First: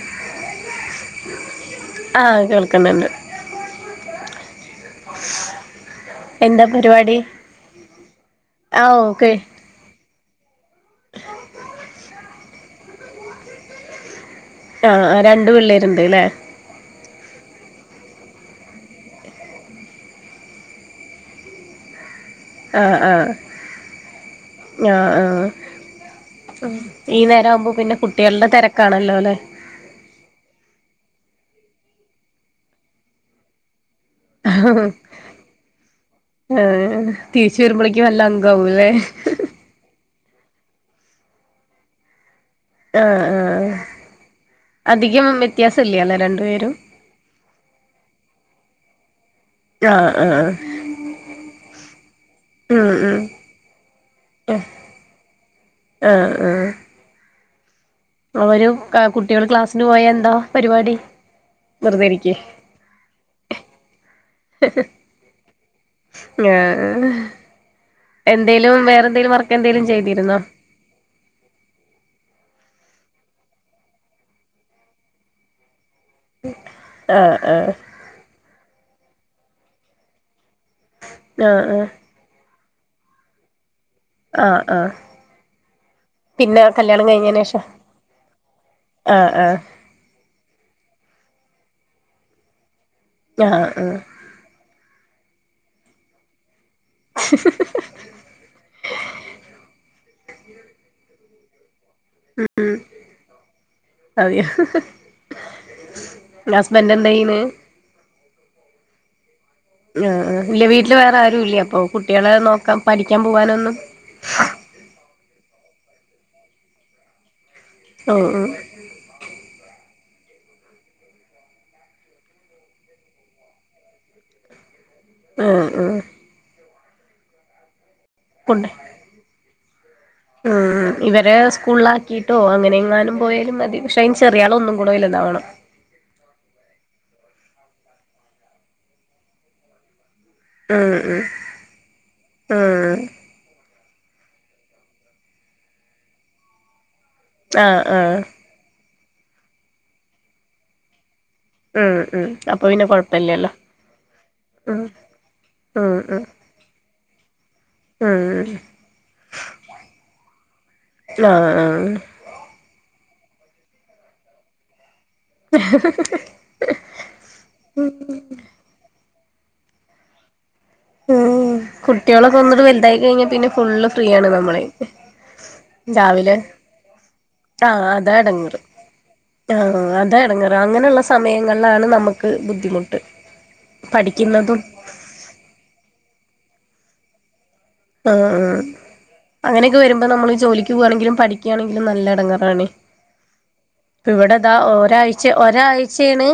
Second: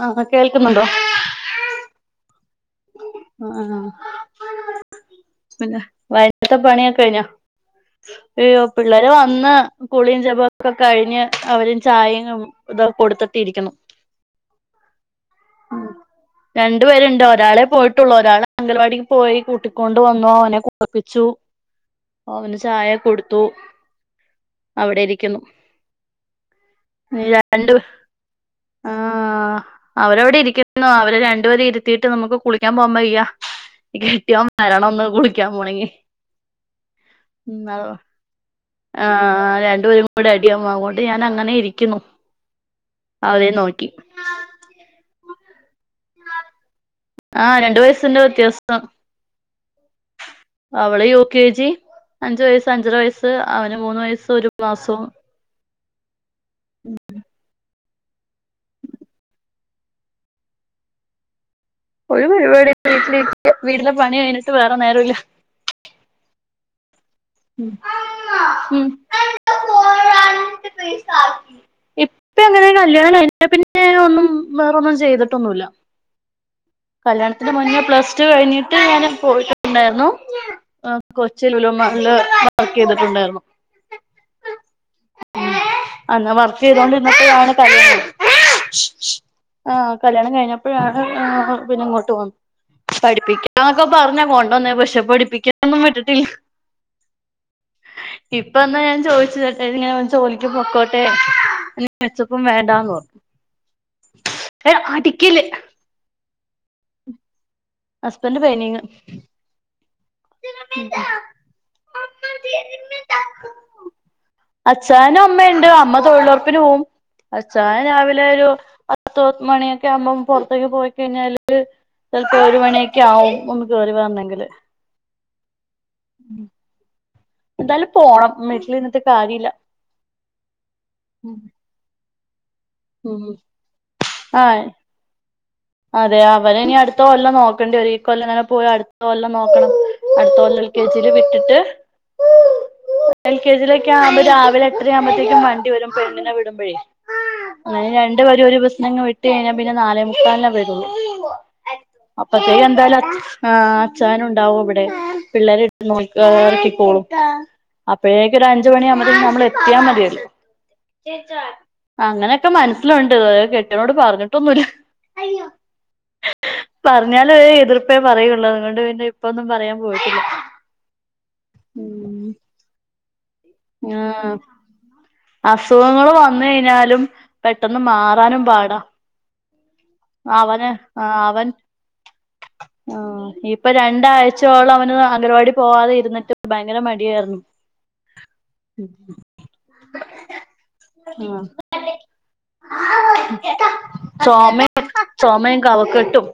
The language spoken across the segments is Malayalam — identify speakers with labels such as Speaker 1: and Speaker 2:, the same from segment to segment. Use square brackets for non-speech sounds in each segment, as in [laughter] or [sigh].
Speaker 1: ആഹ് കേൾക്കുന്നുണ്ടോ
Speaker 2: ആഹ് കേൾക് ന്ന്ണ്ട്
Speaker 1: ആ ഹ് ആഹ് പിന്നെ വൈറ്റത്തെ
Speaker 2: എന്താ
Speaker 1: പണിയൊക്കെ
Speaker 2: പരിപാടി
Speaker 1: കഴിഞ്ഞോ [unintelligible]
Speaker 2: ആ
Speaker 1: പിള്ളേര്
Speaker 2: ഓക്കെ
Speaker 1: വന്ന് കുളിം ജപൊക്കെ കഴിഞ്ഞ് അവര് ചായി ഇതൊക്കെ കൊടുത്തിട്ടിരിക്കുന്നു
Speaker 2: ആ രണ്ടു പിള്ളേരുണ്ട് ലെ
Speaker 1: രണ്ടു പേരുണ്ട് ഒരാളെ പോയിട്ടുള്ളൂ ഒരാളെ അങ്കൽവാടിക്ക് പോയി കൂട്ടിക്കൊണ് വന്നു അവനെ കുളുപ്പിച്ചു അവന് ചായ കൊടുത്തു
Speaker 2: ഞാ
Speaker 1: അവിടെ ഇരിക്കുന്നു
Speaker 2: ആഹ് ഉ ഈ
Speaker 1: ഇനി
Speaker 2: നേരാവുമ്പോ
Speaker 1: രണ്ട്
Speaker 2: പിന്നെ കുട്ടികളുടെ തെരക്കാണല്ലോ ല്ലെ
Speaker 1: ആഹ് അവരവിടെ ഇരിക്കുന്നു അവരെ രണ്ടുപേരെ ഇരുത്തിട്ട് നമുക്ക് കുളിക്കാൻ പോകൻ പയ്യ വരണംന്ന്
Speaker 2: ആ
Speaker 1: കുളിക്കാൻ പോണെങ്കി
Speaker 2: എല്ലങ്ക ഉ ലെ
Speaker 1: ആഹ് ആ രണ്ടുപേരും കൂടെ അടിയാവുംഅങ്ങോണ്ട് ഞാൻ അങ്ങനെ ഇരിക്കുന്നു
Speaker 2: ആ ആ
Speaker 1: അവരെ നോക്കി
Speaker 2: അധികം വ്യത്യാസം ഇല്ലാ നെ രണ്ടു പേരും
Speaker 1: ആ രണ്ടു വയസിന്റെ വ്യത്യാസം
Speaker 2: ഞാ ആഹ് ആഹ്
Speaker 1: അവള് യു കെ ജി അഞ്ചു വയസ്
Speaker 2: ഉം
Speaker 1: അഞ്ചര
Speaker 2: ഉം
Speaker 1: വയസ്സ് അവന് മൂന്ന് വയസ്സ് ഒരു മാസും
Speaker 2: ആഹ് ആഹ്
Speaker 1: ഉം ഉം
Speaker 2: അവരുംകുട്ട്യാള്ക്ലാസ്സിന് പോയ എന്താ പരിപാടി വെറുതെ ഇരിക്കെ
Speaker 1: ഒരുപരിപാടീം ഇല്ലവീട്ടില് ഇരിക്കവീട്ടിലെ പണി കഴിഞ്ഞിട്ട് വേറെ നേരം ഇല്ല
Speaker 2: ഞഎന്തേലും
Speaker 1: ഉം
Speaker 2: വേറെ വർക്കെന്തെലും എന്തേലും ചെയ്തിരുന്നോ
Speaker 1: [unintelligible] ഇപ്പ എങ്ങനെ കല്യാണം കഴിഞ്ഞ പിന്നെ ഒന്നും വേറൊന്നും ചെയ്തിട്ടൊന്നുമില്ല
Speaker 2: ആഹ്
Speaker 1: കല്യാണത്തിന്
Speaker 2: ആഹ്
Speaker 1: മുന്നേ പ്ലസ് ടു കഴിഞ്ഞിട്ട് ഞാൻ പോയിട്ടുണ്ടായിരുന്നു
Speaker 2: ആഹ്
Speaker 1: കൊച്ചി
Speaker 2: ആഹ്
Speaker 1: ലുലുമാളില് വർക്ക് ചെയ്തിട്ടുണ്ടായിരുന്നു
Speaker 2: ആഹ് ആഹ്
Speaker 1: അ എന്നാ വർക്ക്
Speaker 2: പിന്നെ
Speaker 1: ചെയ്തോണ്ട്
Speaker 2: കല്യാണം കഴിഞ്ഞേന്
Speaker 1: ന്നപ്പഴാണ്
Speaker 2: ശേഷം
Speaker 1: കല്യാണം ആഹ് കല്യാണം കഴിഞ്ഞ ഇപ്പൊഴാണ് പിന്നെ ഇങ്ങോട്ട്ന്ന പഠിപ്പിക്ക
Speaker 2: ആഹ്
Speaker 1: എന്നൊക്കെ
Speaker 2: ആഹ്
Speaker 1: പറഞ്ഞ കൊണ്ടുവന്നേ പ ക്ഷെ പഠിപ്പിക്ക ഒന്നും വിട്ടിട്ടില്ല
Speaker 2: ഹ
Speaker 1: ഇപ്പ എന്നാ ഞാൻ ചോദിച്ച ച്ചോട്ടെ ഇങ്ങനെ ജോലിക്ക് ക്കും പൊക്കോട്ടെ മെച്ചപ്പും വേണ്ടാന്ന് റഞ്ഞ് അടിക്കല്
Speaker 2: ഹസ്ബന്റ് എന്തേയ്ണ്
Speaker 1: ഹസ്ബന്റിന് പെയ്ന്റിങ്
Speaker 2: ആഹ് ഇല്ല വീട്ടില് വേറെ ആരു ഇല്ലേ അപ്പൊ കുട്ടികളെ നോക്കാൻ പഠിക്കാൻ പോവാനൊന്നും
Speaker 1: അച്ചായനും നും അമ്മയുണ്ട് അമ്മ തൊഴിലുറപ്പിന് പോവും അച്ചായൻ
Speaker 2: ഉം
Speaker 1: രാവിലെ
Speaker 2: ഉം
Speaker 1: ഒരു പത്ത് മണിയൊക്കെ ആകുമ്പം പുറത്തേക്ക് പോയിക്കഴിഞ്ഞാല് ഒരു മണിയൊക്കെ ആകും ഒന്ന് കേറി വരുവാന്നെങ്കില്
Speaker 2: ആഹ് ആഹ്
Speaker 1: എന്താലും പോണം മീട്ടില്ഇരുന്നിട്ട് കാര്യഇല്ല
Speaker 2: അഅ ഇവരെ സ്കൂളിലാക്കിയിട്ടോ അങ്ങനെ യെങ്ങാനും
Speaker 1: ഉം
Speaker 2: പോയാലും മതിക്ഷെ അതിന്
Speaker 1: ആ
Speaker 2: ചെറിയാനന്നും കൂടെ വല് താവണം
Speaker 1: അതെ അവര് ഇനി അടുത്ത കൊല്ലം നോക്കണ്ടി വരും ഇകൊല്ലം അങ്ങനെ പോയി അടുത്ത കൊല്ലം നോക്കണം അടുത്ത കൊല്ലം എൽ കെ
Speaker 2: ഉം
Speaker 1: ജിൽ
Speaker 2: ഉം
Speaker 1: വിട്ടിട്ട്
Speaker 2: ഉം
Speaker 1: എൽ കെ ജിയിലൊക്കെ ആവു മ്പോൾ രാവിലെ എട്ടര ആവുമ്പോത്തേക്കും വണ്ടി വരും പെണ്ണിനെ വിടുമ്പോഴെ
Speaker 2: ആഹ്
Speaker 1: അങ്ങനെ
Speaker 2: ആഹ്
Speaker 1: രണ്ടു പേരെ ഒരു ബസ്സിനങ് വിട്ടഴിഞ്ഞാൽ പിന്നെ നാലേ മുക്കാലിനെ വരള്ളൂ
Speaker 2: ഉം ഉം അപ്പൊ
Speaker 1: അപ്പത്തേക്ക്
Speaker 2: പിന്നെ
Speaker 1: എന്തായാലും ആ
Speaker 2: കൊഴപ്പില്ലല്ലോ
Speaker 1: അച്ചായൻ ഉണ്ടാവും
Speaker 2: ഉം
Speaker 1: ഇവിടെ പിള്ളേര് ഇട്ട്
Speaker 2: ഉം ഉം
Speaker 1: നോക്കി കോളും അപ്പോഴേക്ക് ഒരു
Speaker 2: ഉം
Speaker 1: അഞ്ചുണി ആവു മ്പതേക്കും നമ്മൾ എത്തിയാ മതിയല്ലോ
Speaker 2: ആഹ് ആഹ്
Speaker 1: അങ്ങനെ ക്കെ മനസ്സിലുണ്ട് കെട്ടിനോട് പറഞ്ഞിട്ടൊന്നുമില്ല പറഞ്ഞാല് ഒര് എതിർപ്പേ പറയുള്ളൂ അതുകൊണ്ട് പിന്നെ ഇപ്പൊന്നും പറയാൻ പോയിട്ടില്ല
Speaker 2: ഉ കുട്ടികളൊക്കെ ഒന്നുകുടി വലുതായി കഴിഞ്ഞാ പിന്നെ ഫുള്ള് ഫ്രീ ആണ്
Speaker 1: ആഹ്
Speaker 2: നമ്മള്
Speaker 1: അസുഖങ്ങള്
Speaker 2: രാവിലെ
Speaker 1: വന്നഴിഞ്ഞാലും പെട്ടെന്ന്
Speaker 2: ആഹ് അതാ
Speaker 1: മാറാനും
Speaker 2: എടങ്ങേറ്
Speaker 1: പാടാ
Speaker 2: ആഹ് അഹ്അതാണ്
Speaker 1: അവന് ആഹ് അവൻ
Speaker 2: നമുക്ക് ബുദ്ധിമുട്ട്
Speaker 1: ആഹ് ഇപ്പൊ
Speaker 2: പഠിക്കുന്നതും
Speaker 1: രണ്ടാഴ്ച്ചോളം അവന് അംഗവാടി പോവാതെ ഇരുന്നിട്ട് ബയങ്കര മടിയായിരുന്നു
Speaker 2: ആഹ് ആഹ് അങ്ങനെയൊക്കെ വരുമ്പം നമ്മള് ഈ ജോലി പോവാണെങ്കിലും
Speaker 1: ആഹ്
Speaker 2: പഠിക്കയാണെങ്കിലും നല്ലടങ്ങേറാ ണേ
Speaker 1: ചോമെ
Speaker 2: ഒരാഴ്ച ഒരാഴ്ച്ചേണ്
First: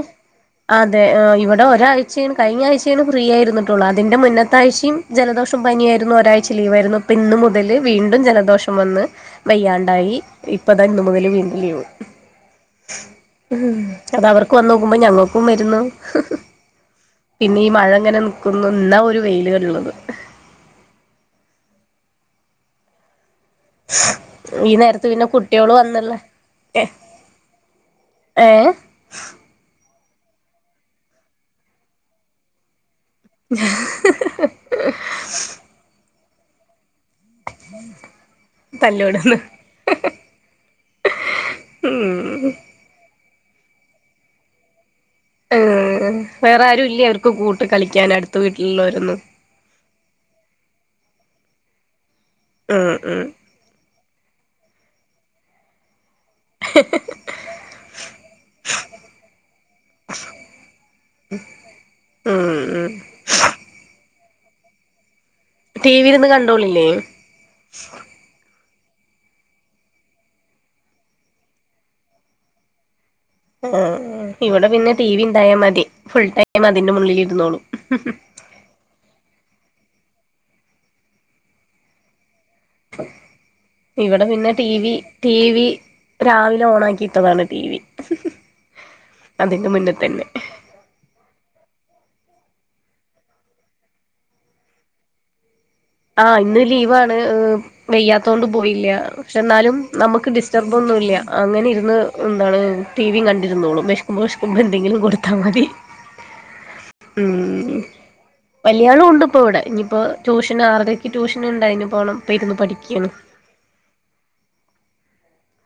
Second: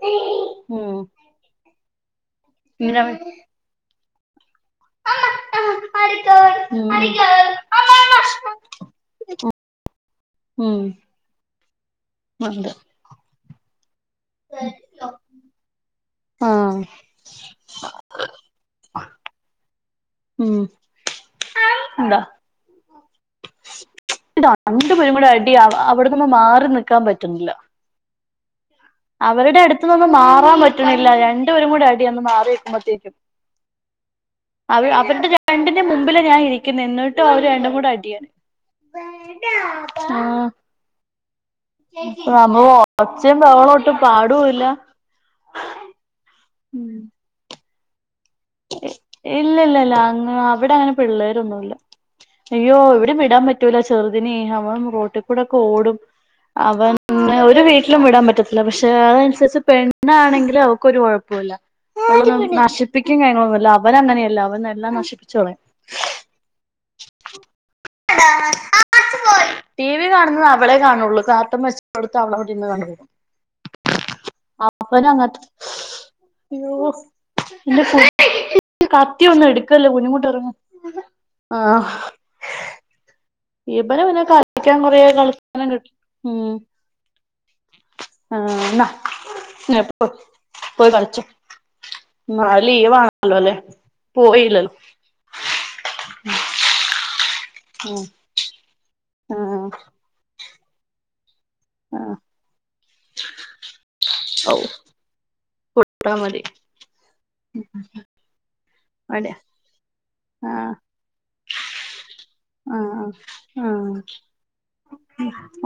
Speaker 1: ഉം
Speaker 2: അതെ ഇവിടെ ഒരാഴ് യും കഴിഞ്ഞ
Speaker 1: ഇങ്ങനെ
Speaker 2: ആഴ്ച്ചേണ് ഫ്രീ ആയിരുന്നിട്ടുള്ള അതിന്റെ മുന്നത്താഴ് ച്ചയും ജലദോഷം പനിയായിരുന്നു ഒരാഴ്ച
Speaker 1: ഉം
Speaker 2: ലീവായിരുന്നു അപ്പൊ ഇന്ന് മുതല് വീണ്ടും ജലദോഷം വന്ന് വയ്യാണ്ടായി ഇപ്പതഇന്ന് മുതൽ വീണ്ടും ലീവ്
Speaker 1: മന്ദ
Speaker 2: ഉം അത അവർക്ക് വന്ന് നോക്കുമ്പൊ ഞങ്ങൾക്കും വരുന്നു
Speaker 1: ആഹ്
Speaker 2: പിന്നെ ഈ മഴ ഇങ്ങനെ നിക്കുന്നു ഇന്നാ ഒരു വെയിലുള്ളത്
Speaker 1: ഉം ഉന്താ ഇ
Speaker 2: ഈ
Speaker 1: രണ്ട്
Speaker 2: നേരത്ത്
Speaker 1: പേരും
Speaker 2: പിന്നെ
Speaker 1: കൂടി അടി
Speaker 2: കുട്ടിയോള് വന്നല്ലേ
Speaker 1: അവിടുന്നമ്മ മാറി നിക്കാൻ പറ്റുന്നില്ല
Speaker 2: ഏഹ്
Speaker 1: അവരുടെ അടുത്തനിന്ന് മാറാൻ പറ്റണില്ല രണ്ടുപരും കൂടി അടി ഒന്ന് മാറി നിക്കുമ്പോത്തേക്കും
Speaker 2: മ് ഹ് ഹ് ഹ്
Speaker 1: അവ അവരുടെ രണ്ടിന്റെ മുമ്പില് ഞാൻ ഇരി ക്കും എന്നിട്ടും അവര് രണ്ടും കൂടെ അടിയാണ്
Speaker 2: തല്ലുകൂടുന്നു
Speaker 1: ആഹ്
Speaker 2: ഉം
Speaker 1: ഒച്ചയും ബഹളോം ഒട്ടു പാടുവില്ല.
Speaker 2: ഏ വേറെ ആരുവില്ലേ അവർക്ക് കൂട്ട് കളിക്കാൻ അടുത്ത വീട്ടിലുള്ളോരൊന്നും
Speaker 1: ഇല്ല ഇല്ല ഇല്ല അങ്ങ് അവിടെ അങ്ങനെ പിള്ളേരൊന്നുല്ല അയ്യോ
Speaker 2: ഉം
Speaker 1: ഇവരെ
Speaker 2: ഉം
Speaker 1: വിടാൻ പ റ്റൂലാ ചെറുതിനെ അവൻ റോട്ടിൽ കൂടൊക്കെ ഓടും അവൻ ഒരു വീട്ടിലും വിടാൻ പറ്റത്തില്ല പക്ഷെ അതനുസരിച്ച് പെണ്ണാണെങ്കില് അവക്ക് ഒരു കൊഴപ്പവുമില്ല ഓരോന്ന്
Speaker 2: ഉം ഉം
Speaker 1: നശിപ്പി [unintelligible] ന്നുല്ല അവനാ അങ്ങനെയല്ല അവൻ എല്ലാം നശിപ്പിച്ച് കളയും
Speaker 2: ടി വി ഇരുന്ന് കണ്ടോളില്ലേ
Speaker 1: ആ ടി വി കാണുന്നത് അവളെ കാണൂള്ളൂ കാർട്ടൂൺ വെച്ച് കൊടുത്ത അവളടെവിടിരുന്ന് കണ്ടോളും
Speaker 2: ആഹ് ഇവിടെ പിന്നെ ടി
Speaker 1: അവന്
Speaker 2: വി
Speaker 1: അങ്ങനത്തെ
Speaker 2: ഇണ്ടായാ മതി ഫുൾ ടൈം അതിന്റെ മുന്നിൽ ഇരുന്നോളും
Speaker 1: [unintelligible] കത്തിയൊന്നും എടുക്കല്ല് പൊന്നൂ ഇങ്ങോട്ടിറങ്ങ് ആ
Speaker 2: ഇവിടെ പിന്നെ ടി
Speaker 1: കളിക്കാൻ
Speaker 2: വി
Speaker 1: കൊറേ
Speaker 2: ടി വി
Speaker 1: കളിക്കാനും കിട്ടും ഉം
Speaker 2: രാവിലെ ഓണാക്കിയിട്ടതാണ് ടി വി
Speaker 1: ആ
Speaker 2: അതിന്റെ
Speaker 1: ന്നാ
Speaker 2: മുന്നിൽ
Speaker 1: പോ
Speaker 2: തന്നെ
Speaker 1: പോയി കളിച്ചോ നളെ ലീവാണല്ലോ അല്ലേ പോയില്ലല്ലോ
Speaker 2: ആഹ് ഇന്ന് ലീവാണ്
Speaker 1: ഉം
Speaker 2: വയ്യാത്തോണ്ട് പോയില്ല്യാ പക്ഷെ എന്നാലും
Speaker 1: ആ
Speaker 2: നമുക്ക് ഡി സ്റ്റർബ് ഒന്നുമില്ല അങ്ങനെ ഇരി ന്ന്
Speaker 1: ആ
Speaker 2: എന്താണ് ടി വിയും കണ്ടിരുന്നോളും വിശക്കുമ്പോ
Speaker 1: ഔ
Speaker 2: വിശക്കുമ്പോ എന്തെങ്കിലും കൊടുത്താ മതി
Speaker 1: ട്ടാ മതി
Speaker 2: ഉം വല്യാളും ഉണ്ട്
Speaker 1: അതെ
Speaker 2: ഇപ്പൊ ഇവിടെ ഇനിയിപ്പോ ട്യൂഷ്
Speaker 1: ആ
Speaker 2: ഇടക്ക് ട്യൂഷനുണ്ട് അയിന് പോണം പഠിക്കാണ്
Speaker 1: ആഹ് ആഹ്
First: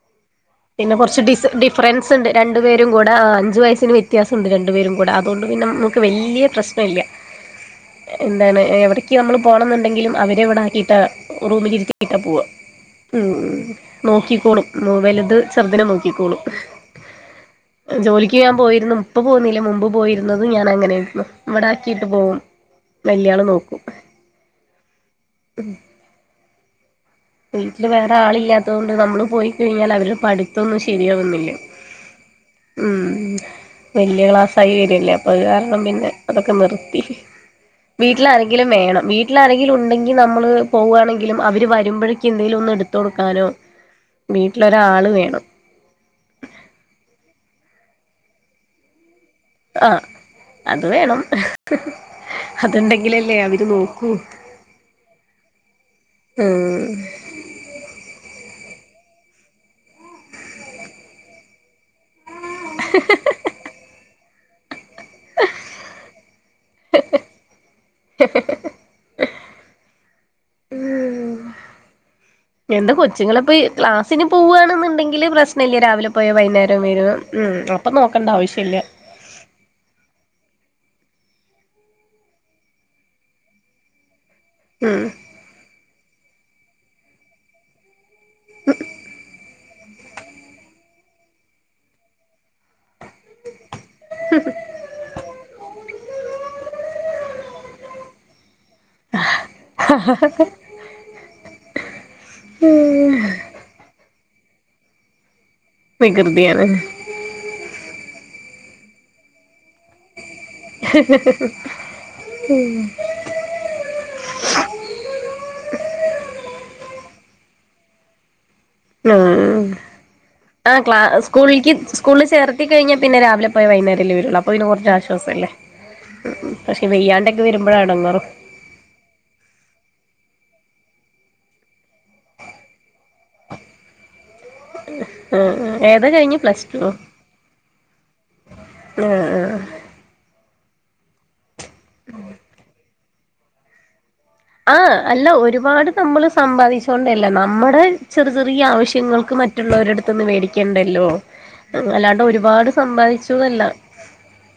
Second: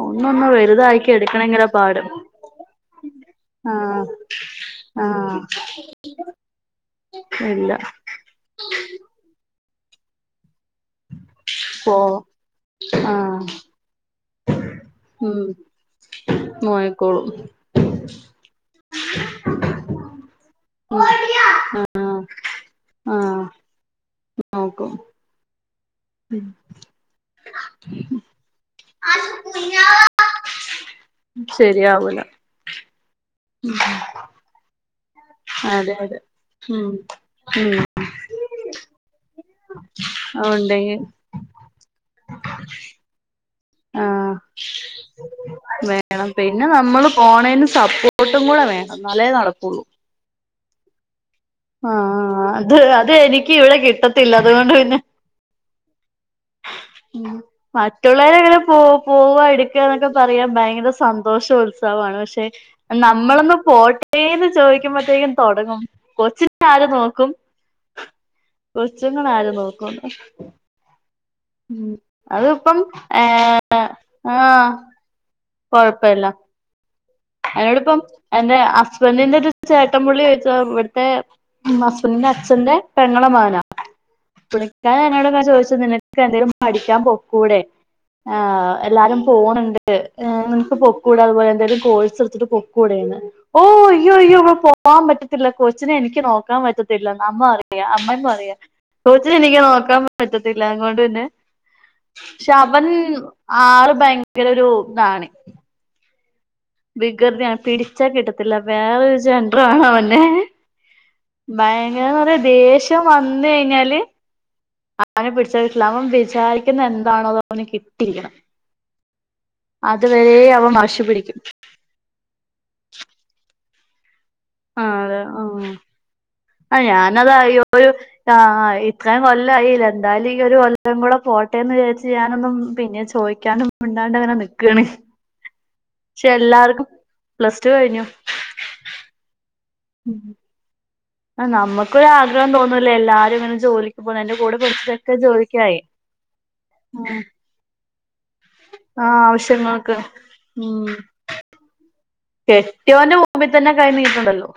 Speaker 1: അന്നൊന്നും വെ
Speaker 2: പിന്നെ കുറച്ച് ഡിസ് ഡിഫറൻസ് ഇണ്ട് രണ്ട് പേരും കൂടെ ആ അഞ്ച്
Speaker 1: ആ
Speaker 2: വയസിന് വ്യത്യാസവുണ്ട് രണ്ട് പേരും
Speaker 1: ആ
Speaker 2: കൂടെ അതുകൊണ്ട് പിന്നെ നമു ക്ക് വല്ല്യ പ്രശ്നമില്ലാ
Speaker 1: ഇല്ല
Speaker 2: എന്താണ് എവിടേ ക്ക് നമ്മൾ പോണോന്നുണ്ടെങ്കിലും അവരെ ഇവിടാക്കിയിട്ടാ
Speaker 1: പോ
Speaker 2: റൂമിലിരുത്തിയിട്ടാ പോവുക
Speaker 1: ആ
Speaker 2: ഉം ഉം നോക്കിക്കോളും വലുത്
Speaker 1: ഉം
Speaker 2: ചെറുതിനെ നോക്കിക്കോളും
Speaker 1: നോയിക്കോളും
Speaker 2: ജോലിക്ക് ഞാൻ പോയിരുന്നു ഇപ്പ പോന്നില്ലേ മുമ്പ് പോയിരുന്നതും ഞാൻ അങ്ങനൊയിരുന്നു ഇവിടാക്കിയിട്ട്
Speaker 1: ആ
Speaker 2: പോവും
Speaker 1: ആ
Speaker 2: വല്ല്യാള് നോക്കും
Speaker 1: നോക്കും ഉം
Speaker 2: വീട്ടില് വേറെ ആളില്ലാത്ത കൊണ്ട് നമ്മള് പോയി കഴിഞ്ഞാൽ അവരുടെ പഠിത്തവൊന്നും ശരിയാവുന്നില്ല
Speaker 1: ശരിയാവൂല
Speaker 2: ഉം വല്യ ക്ലാസ്സായി വരവല്ലേ അപ്പൊ അത് കാരണം
Speaker 1: അതെ
Speaker 2: പിന്നെ
Speaker 1: അതെ
Speaker 2: അതൊക്കെ
Speaker 1: ഉം
Speaker 2: നിർത്തി
Speaker 1: ഉം
Speaker 2: വീട്ടില് ആരെങ്കിലും വേണം വീട്ടില് ആരെങ്കിലും ഉണ്ടെങ്കിൽ നമ്മള്
Speaker 1: അതുണ്ടെങ്കി
Speaker 2: പോവാണെങ്കിലും അവര് വരുമ്പഴത്തേ ക്ക് എന്തേലും ഒന്ന് എടുത്ത് കൊടുക്കാനോ
Speaker 1: ആഹ്
Speaker 2: വീട്ടിലൊരാള് വേണം
Speaker 1: വേണം പിന്നെ നമ്മള് പോണേന് സപ്പോർട്ടും കൂടെ വേണം എന്നാലെ നടക്കൂള്ളൂ
Speaker 2: ആഹ് അത് വേണം
Speaker 1: ആഹ് അത് അത്
Speaker 2: അതുണ്ടെങ്കിലല്ലേ
Speaker 1: എനിക്ക്
Speaker 2: അവര്
Speaker 1: ഇവിടെ
Speaker 2: നോക്കൂ
Speaker 1: കിട്ടത്തില്ല അതുകൊണ്ട് പിന്നെ
Speaker 2: ഉം
Speaker 1: മറ്റുള്ളവരെങ്ങനെ പോ പോവ എടുക്കുക എന്നൊക്കെ പറയാൻ ഭയങ്കര സന്തോഷം ഉത്സവമാണ് പക്ഷെ നമ്മളൊന്ന് പോട്ടേന്ന് ചോദിക്കുമ്പോത്തേക്കും തുടങ്ങും കൊ ച്ചിനെ ആര് നോക്കും കൊച്ചുങ്ങളെ ആര് നോക്കൂന്ന് ഉം
Speaker 2: എന്താ കൊച്ചുങ്ങളിപ്പൊ ക്ലാസ്സിന്
Speaker 1: ആഹ്
Speaker 2: പോവാണെന്നുണ്ടെങ്കില് പ്രശ്നം ഇല്ല രാവിലെ
Speaker 1: കൊഴപ്പല്ല
Speaker 2: പോയ വൈകുന്നേരം വരും ഉം അപ്പം നോക്കണ്ട ആവശ്യവില്ല
Speaker 1: പെണ്ണിന്റെ ഒരു ചേട്ടൻ പുള്ളി വെച്ചാ ഇവിടുത്തേ ഹസ്ബൻഡിന്റെ അച്ഛന്റെ പെങ്ങടെ മകനാ
Speaker 2: ഉം
Speaker 1: പുള്ളിക്കാരൻ എന്നോട് ഇങ്ങനെ ചോദിച്ചു നിനക്ക് ക്ക് എന്തെലും പഠിക്കാൻ പൊക്കൂടേ ആഹ് എല്ലാരും പോവ്ണ് ണ്ട് ഏഹ് നിൻക്ക് പൊയ്ക്കുടെ അത് പോലെന്തേലും കോഴ്സ് സ്സ് എടുത്തിട്ട് പൊയ്ക്കൂടേ. ഓഹ് യോ യോ പൊ പോൻ പറ്റത്തില്ല കൊച്ചിനെ എനിക്ക് നോക്കാൻ പറ്റത്തില്ലന്ന് അമ്മ പറിയ അമ്മന്ന് പറയാ കൊച്ചിനെ എനിക്ക് നോക്കാൻ പറ്റത്തില്ല. അതോണ്ടന്നെ ശവൻ ആള് ഭയങ്കര ഒരു ഇതാണ്.
Speaker 2: വികൃതിയാണ്.
Speaker 1: വികൃതിയാണ് പിടിച്ചാ കിട്ടത്തില്ല വേറൊരു ജൻഡ്ര ആണോ അവന്റെ ഭയങ്കരുദേഷ്യം വന്നു കഴിഞ്ഞാല് അവനെ പിടിച്ച കിട്ടില്ല അവൻ വിചാരിക്കുന്ന എന്താണോ അത് അവന് കിട്ടിയിരിക്കണം.
Speaker 2: ഉം
Speaker 1: അതുവരെ അവൻ
Speaker 2: ആഹ് ക്ലാ
Speaker 1: വാശി പിടിക്കും
Speaker 2: സ്കൂളിക്ക് സ്കൂളിൽ ചേർത്തികഴിഞ്ഞാൽ പിന്നെ രാവിലെ പോയ വൈന്നേരല്ലേ വരൊള്ളൂ അപ്
Speaker 1: ആഹ് അതെ ആഹ് ആ
Speaker 2: പക്ഷെ
Speaker 1: ഞാനതാ
Speaker 2: വെയ്യാണ്ടൊക്കെ വരുമ്പോഴാ
Speaker 1: അയേരു
Speaker 2: എടങ്ങേറ്
Speaker 1: ആഹ് യി അഞ്ചാറ്കൊല്ലായിലെ എന്തായാലും ഈ ഒരു കൊല്ലം കൂടെ പോട്ടേന്ന് വിചാരിച്ച ഞാനൊന്നും പിന്നെ ചോയിക്കാനും മിണ്ടാണ്ടങ്ങനെ നിക്കാണ്.
Speaker 2: ആഹ് ഏതാ
Speaker 1: ശേ
Speaker 2: കഴിഞ്ഞ് പ്ലസ്
Speaker 1: എല്ലാർക്കും
Speaker 2: ടുവോ
Speaker 1: പ്ലസ് ടു കഴിഞ്ഞു.
Speaker 2: ആഹ് ആഹ്
Speaker 1: ഉം ആ നമ്മക്കൊരു ആഗ്രഹം തോന്നൂല്ലേ എല്ലാരും ഇങ്ങനെ ജോലിക്ക് പോന്നന്റെ കൂടെ
Speaker 2: ആഹ്
Speaker 1: പഠിച്ചതൊക്കെ
Speaker 2: അല്ല
Speaker 1: ജോലിക്കായി
Speaker 2: ഒരുപാട് നമ്മള് സമ്പാദിച്ചുകൊണ്ടല്ല നമ്മടെ ചെറ് ചെറിയ ആവി
Speaker 1: ആ
Speaker 2: ശ്യങ്ങൾക്ക്
Speaker 1: ആവശ്യങ്ങൾക്ക്
Speaker 2: മറ്റുള്ളോരെട് ത് ന്ന്
Speaker 1: ഉം
Speaker 2: മേടിക്കണ്ടല്ലോ. അല്ലാണ്ട് ഓര് പാട് സമ്പാദിച്ച്
Speaker 1: മുമ്പി തന്നെ കൈ നീട്ടണ്ടല്ലോ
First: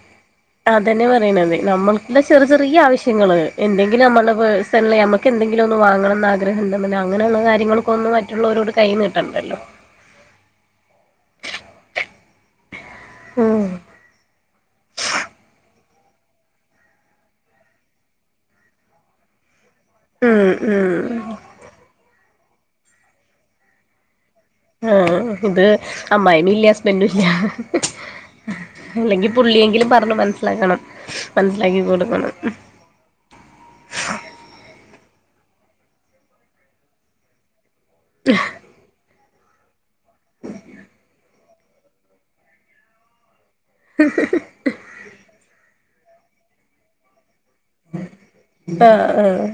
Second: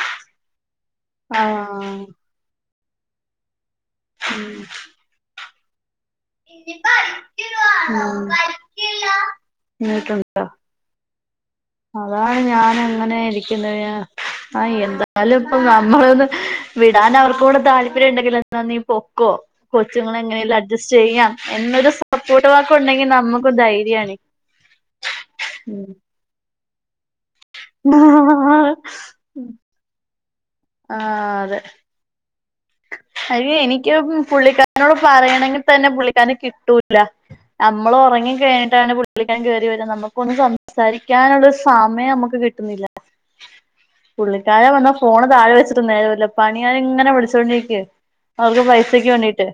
Speaker 2: അതന്നെ
Speaker 1: ആ
Speaker 2: പറിണത് നമ്മൾടെ ചെറ് ചെറിയ ആവിശ്യങ്ങള് എന്തെങ്കിലും നമ്മള്
Speaker 1: ഉം
Speaker 2: പേഴ്സണലി നമ്മക്കെന്തെങ്കിലും ഒന്ന് വാങ്ങണം ആഗ്രഹ ഗ്രഹം
Speaker 1: ഉം
Speaker 2: ന്ന്ണ്ടങ്കി അങ്ങനെയുള്ള കാര്യങ്ങൾക്ക് ഒന്നും മറ്റുള്ളവരോട് കൈനീട്ടണ്ടല്ലോ
Speaker 1: നീട്ടണ്ട അതാണ് ഞാൻ അങ്ങനെ
Speaker 2: ഉം
Speaker 1: ഇരിക്കുന്നത് ആഹ് എന്താ എന്നാലും ഇപ്പ നമ്മളൊന്ന് വിടാൻ അവർക്ക് കൂടെ താല്പര്യം ഇണ്ടെങ്കില എന്നാ നീ പൊക്കോ. കൊച്ചുങ്ങളെ എങ്ങനെലും അഡ്ജസ്റ്റ്
Speaker 2: ഉം
Speaker 1: ചെയ്യാം എന്നൊരു സപ്പോർട്ട് വാക്ക് ഉണ്ടെങ്കിൽ നമുക്ക് ധൈര്യം ആണെ
Speaker 2: ആഹ് ഇത് അമ്മായിമ്മീം ഇല്ല ഹസ്ബൻഡും ഇല്ല. അല്ലെങ്കി പുള്ളിയെങ്കിലും പറഞ്ഞു മനസ്സിലാക്കണം.
Speaker 1: ആ
Speaker 2: മനസ്സിലാക്കി കൊടുക്കണം.
Speaker 1: അയിന് എനിക്ക് പുള്ളിക്കാരനോട് പറയണങ്കിൽ തന്നെ പുള്ളിക്കാരനെ കിട്ടൂല. നമ്മള് ഒറങ്ങി കഴിഞ് ട്ടാണ് പുള്ളിക്കാരൻ കേറി വരുന്നത് നമുക്കൊന്നും സംസാരിക്കാനുള്ള സമയം നമുക്ക് കിട്ടുന്നില്ല. പുള്ളിക്കാരൻ വന്ന ഫോണ് താഴെ വെച്ചിട്ടു നേരല്ല പണിയാൻ ഇങ്ങനെ വിളിച്ചോണ്ടി അവർക്ക്
Speaker 2: ആഹ്
Speaker 1: പൈസക്ക് വേണ്ടിട്ട്.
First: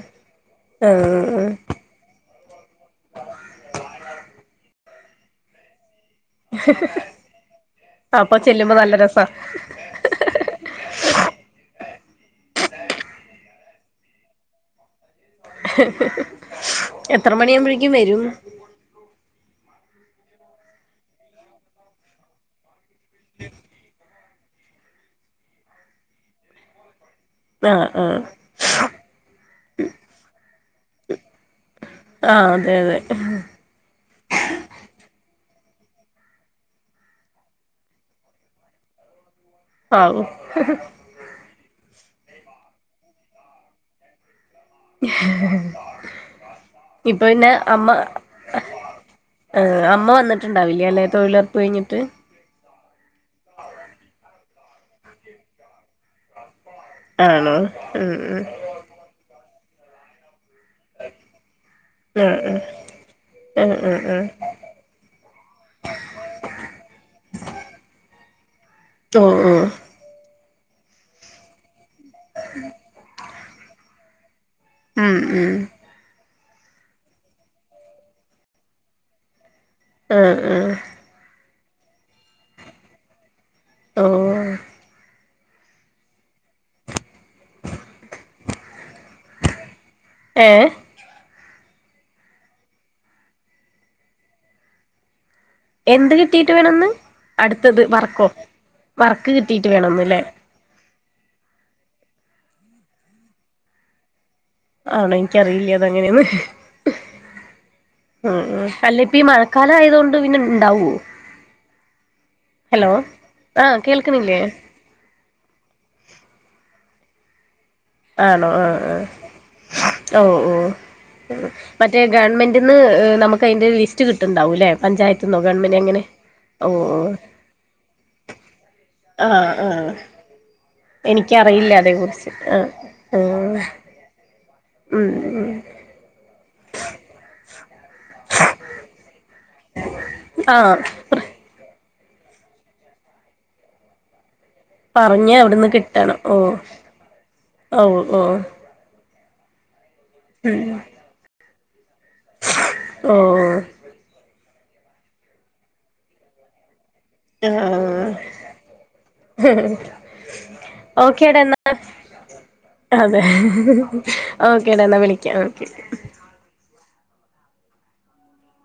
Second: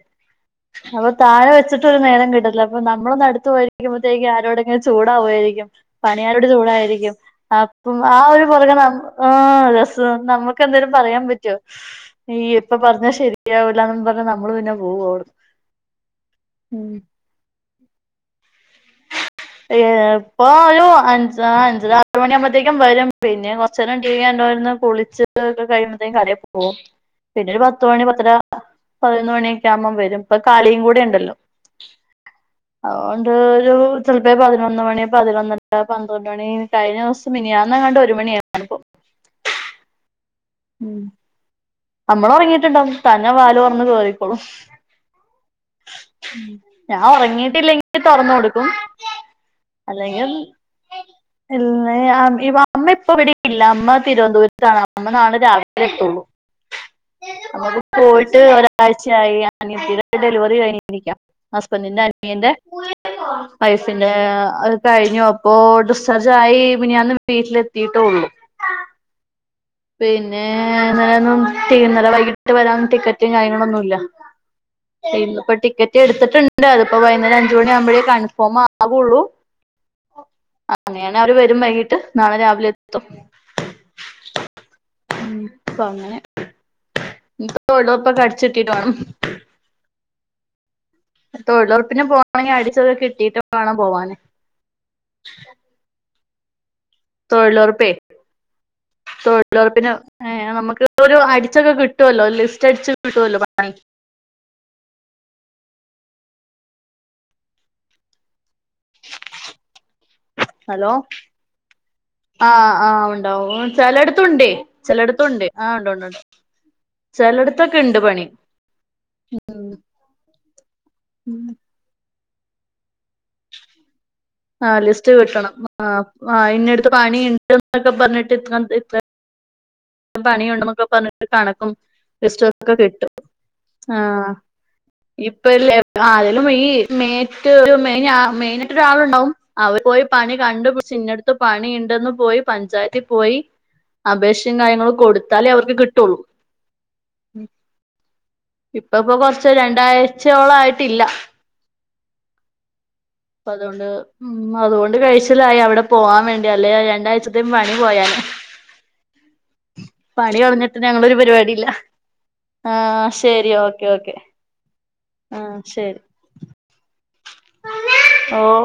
Speaker 2: ആഹ്
Speaker 1: അപ്പൊ
Speaker 2: ആഹ്
Speaker 1: താഴെ വെച് ചിട്ട് ഒരു നേരം കിട്ടത്തില്ല അപ്പ നമ്മൾ ഒന്ന് അടുത്ത് പോയിരിക്കുമ്പഴത്തേക്കും ആരോടെങ്കിലും ചൂടാവായിരിക്കും. പണിയാരോട് ചൂടായിരിക്കും. അപ്പം ആ
Speaker 2: അപ്പൊ
Speaker 1: ഒരു
Speaker 2: ചെല്ലുമ്പോ
Speaker 1: പുറകെ നം
Speaker 2: നല്ല രസാ
Speaker 1: ആഹ് രസ നമുക് ൻക്കെന്തേലും പറയാൻ പറ്റോ. ഈ എപ്പൊ പറഞ്ഞ ശെരിയാവില്ലന്ന് പറഞ്ഞ നമ്മള് പിന്നെ പോവോ വിടന്
Speaker 2: എത്ര മണിയവുമ്പോഴേക്കും വരും?
Speaker 1: ഇപ്പൊ ഒരു അഞ്ച് അഞ്ച് ആറു മണിയ ആകുമ്പോത്തേക്കും വരും പിന്നെ കൊർച്ചേരം ടിവി കണ്ടോണ്ടിരിന്ന് കുളിച്ച് കഴിയുമ്പത്തേക്കും അദ്യം പോകും പിന്നെ ഒരു
Speaker 2: ആഹ്
Speaker 1: പത്ത് മണി
Speaker 2: ആഹ്
Speaker 1: പത്തര പതിനൊന്ന് മണിയൊക്കെ ആകുമ്പം വരും ഇപ്പ കളിയും കൂടെ ഉണ്ടല്ലോ.
Speaker 2: ആഹ് അതെ അതെ.
Speaker 1: [unintelligible] ചിലപ്പേ പതിനൊന്ന് മണി പതിനൊന്നര പന്ത്രണ്ട്മണി കഴിഞ്ഞ ദിവസം മിനിയാന്ന് എങ്ങാണ്ട് ഒരു മണി
Speaker 2: ഹാവു
Speaker 1: ഉം നമ്മള് ഉറങ്ങിട്ടുണ്ടാവും തന്നെ വാല് തുറന്ന് കേറിക്കോളും
Speaker 2: [unintelligible]
Speaker 1: ഞാൻ
Speaker 2: ഇപ്പൊ പിന്നെ അമ്മ
Speaker 1: ഒറങ്ങിട്ടില്ലെങ്കി തൊറന്ന് കൊട്ക്കും
Speaker 2: ആഹ് അമ്മ
Speaker 1: അല്ലെങ്കിൽ
Speaker 2: വന്നിട്ടുണ്ടാവില്ലേ അല്ലെ തൊഴിലുറപ്പ്
Speaker 1: പിന്നെ
Speaker 2: കഴിഞ്ഞിട്ട്
Speaker 1: [unintelligible] അമ്മപ്പിവിടില്ല അമ്മ തിരുവന്തപുരത്താണ് അമ്മ നാളെ രാവിലെ വരുത്തുള്ളൂ
Speaker 2: ആണോ
Speaker 1: അമ്മ
Speaker 2: ഉം ഉം
Speaker 1: പോയിട്ട് ഒരാഴ്ചയായി അനിയത്തിടെ ഡെലിവറി കഴിഞ് ല്ല ഹസ്ബൻ്റിന്റെ അനിയന്റെ
Speaker 2: ആഹ് ആഹ് ആഹ് ആഹ്
Speaker 1: വൈഫിന്റെ
Speaker 2: ആഹ്
Speaker 1: കഴിഞ്ഞു അപ്പോ ഡിസ്ചാർജ് ആയി മിനിഞ്ഞാന്ന് വീട്ടിലെത്തിട്ടെള്ളു
Speaker 2: ആഹ് ആഹ്
Speaker 1: പിന്നേ ഇന്നലൊന്നും [unintelligible] വൈകിട്ട് വരാൻ ടിക്കറ്റും കാര്യങ്ങളൊന്നുംല്ല
Speaker 2: ഉം ഉം
Speaker 1: ഇന്ന്പ്പോ ടിക്കറ്റെട്ത്തിട്ട്ണ്ട് അത്പ്പോ വൈന്നേരഞ്ച് മണി ആവുമ്പഴേ കൺഫോമാവുള്ളു
Speaker 2: ആഹ് ആഹ്
Speaker 1: നാണേ അവര് വരും വൈകിട്ട് നാളെ രാവിലെത്തും
Speaker 2: ആഹ്
Speaker 1: പ്പ അങ്ങനെ [unintelligible] കാണും
Speaker 2: ഏഹ്
Speaker 1: തൊഴിലുറപ്പിന് പോണെങ്കി അടിച്ചത് കിട്ടിട്ട് വേണം പോവാന്
Speaker 2: എന്ത് കിട്ടിട്ട് വേണന്ന് അട്ത്തത്
Speaker 1: തൊഴിലുറപ്പേ
Speaker 2: വർക്കോ വർക്ക് കിട്ടിട്ട് വേണന്ന്ല്ലേ
Speaker 1: ആഹ് നമുക്ക്‌ ഒരു അടിച്ചൊക്കെ കിട്ടുല്ലോ ലിസ്റ്റടിച്ച് കിട്ടുല്ലോ
Speaker 2: ആണൊ എനിക്കറിയില്ല അതെങ്ങനെന്ന് ആഹ് അല്ലിപ്പീ മഴക്കാലായതൊണ്ട് പിന്നെ ഇണ്ടാവോ
Speaker 1: ഹലോ ആഹ്
Speaker 2: ഹലോ
Speaker 1: ആഹ് ഉണ്ടാവും
Speaker 2: ആഹ് കേൾക്കണില്ലേ
Speaker 1: ചെലട്ത്തുണ്ടേ ചെലട്ത്തുണ്ട് ആ ഉണ്ട് ഉണ്ട് ണ്ട് ചെലട് തൊകെണ്ട് പ
Speaker 2: ആണോ ആഹ് ആഹ് ആ ഓഹ് ഓഹ് മറ്റേ ഗവൺമെന്റ്ന്ന് നമ അയ്ന്റെ ലിസ്റ്റ് കിട്ടുണ്ടാവുലെ
Speaker 1: ആഹ് ലിസ്റ്റ്
Speaker 2: പഞ്ചായത്ത്ന്നോ
Speaker 1: കിട്ടണം
Speaker 2: ഗവൺമെന്റ് എങ്ങനെ ഓഹ് ഓഹ്
Speaker 1: തക്ക പർഞ്ഞിട്ട് [unintelligible]
Speaker 2: ആഹ് ആഹ്
Speaker 1: പണിയുണ്ട്ന്നൊക്കെ പർഞ്ഞിട്ട് കണക്കും
Speaker 2: എനിക്കറിയില്ല അതേ കുറിച്ച് ആഹ്
Speaker 1: ലിസ്റ്റുക്കെ കിട്ടും
Speaker 2: ആഹ്
Speaker 1: ആഹ്
Speaker 2: ഉം
Speaker 1: ഇപ്പല്ലെ അരേലും ഈ മേറ്റ് മെയ്നാ മെയിനാട്ടോരാള്ണ്ടാവും അവര് പോയി പണി കണ്ടു
Speaker 2: ആഹ്
Speaker 1: പിടിച്ച് ഇന്നട്ത് പണി ഇണ്ടെന്ന് പോയി പഞ്ചായത്തി പോയി അപേഷ് കാര്യങ്ങളും
Speaker 2: പറഞ്ഞ് അവിടുന്ന്
Speaker 1: കൊടുത്താലേവർക്ക് കിട്ടുള്ളൂ
Speaker 2: കിട്ടണം ഓ ഓ ഓ
Speaker 1: ഇപ്പ പ്പൊ കൊർചെ രണ്ടാഴ്ചയോളായിട്ടില്ല
Speaker 2: ഓ
Speaker 1: അപ്പ അതുകൊണ്ട് മ് അതുകൊണ്ട് കഴിച്ചില്ലായി അവിടെ പോവാൻ വേണ്ടി അല്ലെ രണ്ടാഴ്ചത്തേ പണി
Speaker 2: ആഹ്
Speaker 1: പോയേനെ
Speaker 2: [unintelligible]
Speaker 1: പണികളഞ്ഞിട്ട് ഞങ്ങളൊരു
Speaker 2: ഓക്കേടാ എന്നാ
Speaker 1: പരിപാടില്ല ആഹ്
Speaker 2: അതെ
Speaker 1: ശരി ഓക്കെ ഓക്കെ
Speaker 2: ഓക്കേടാ എന്നാ വിളിക്കാം
Speaker 1: ആഹ്
Speaker 2: ഓക്കെ
Speaker 1: ശെരി ഓഹ്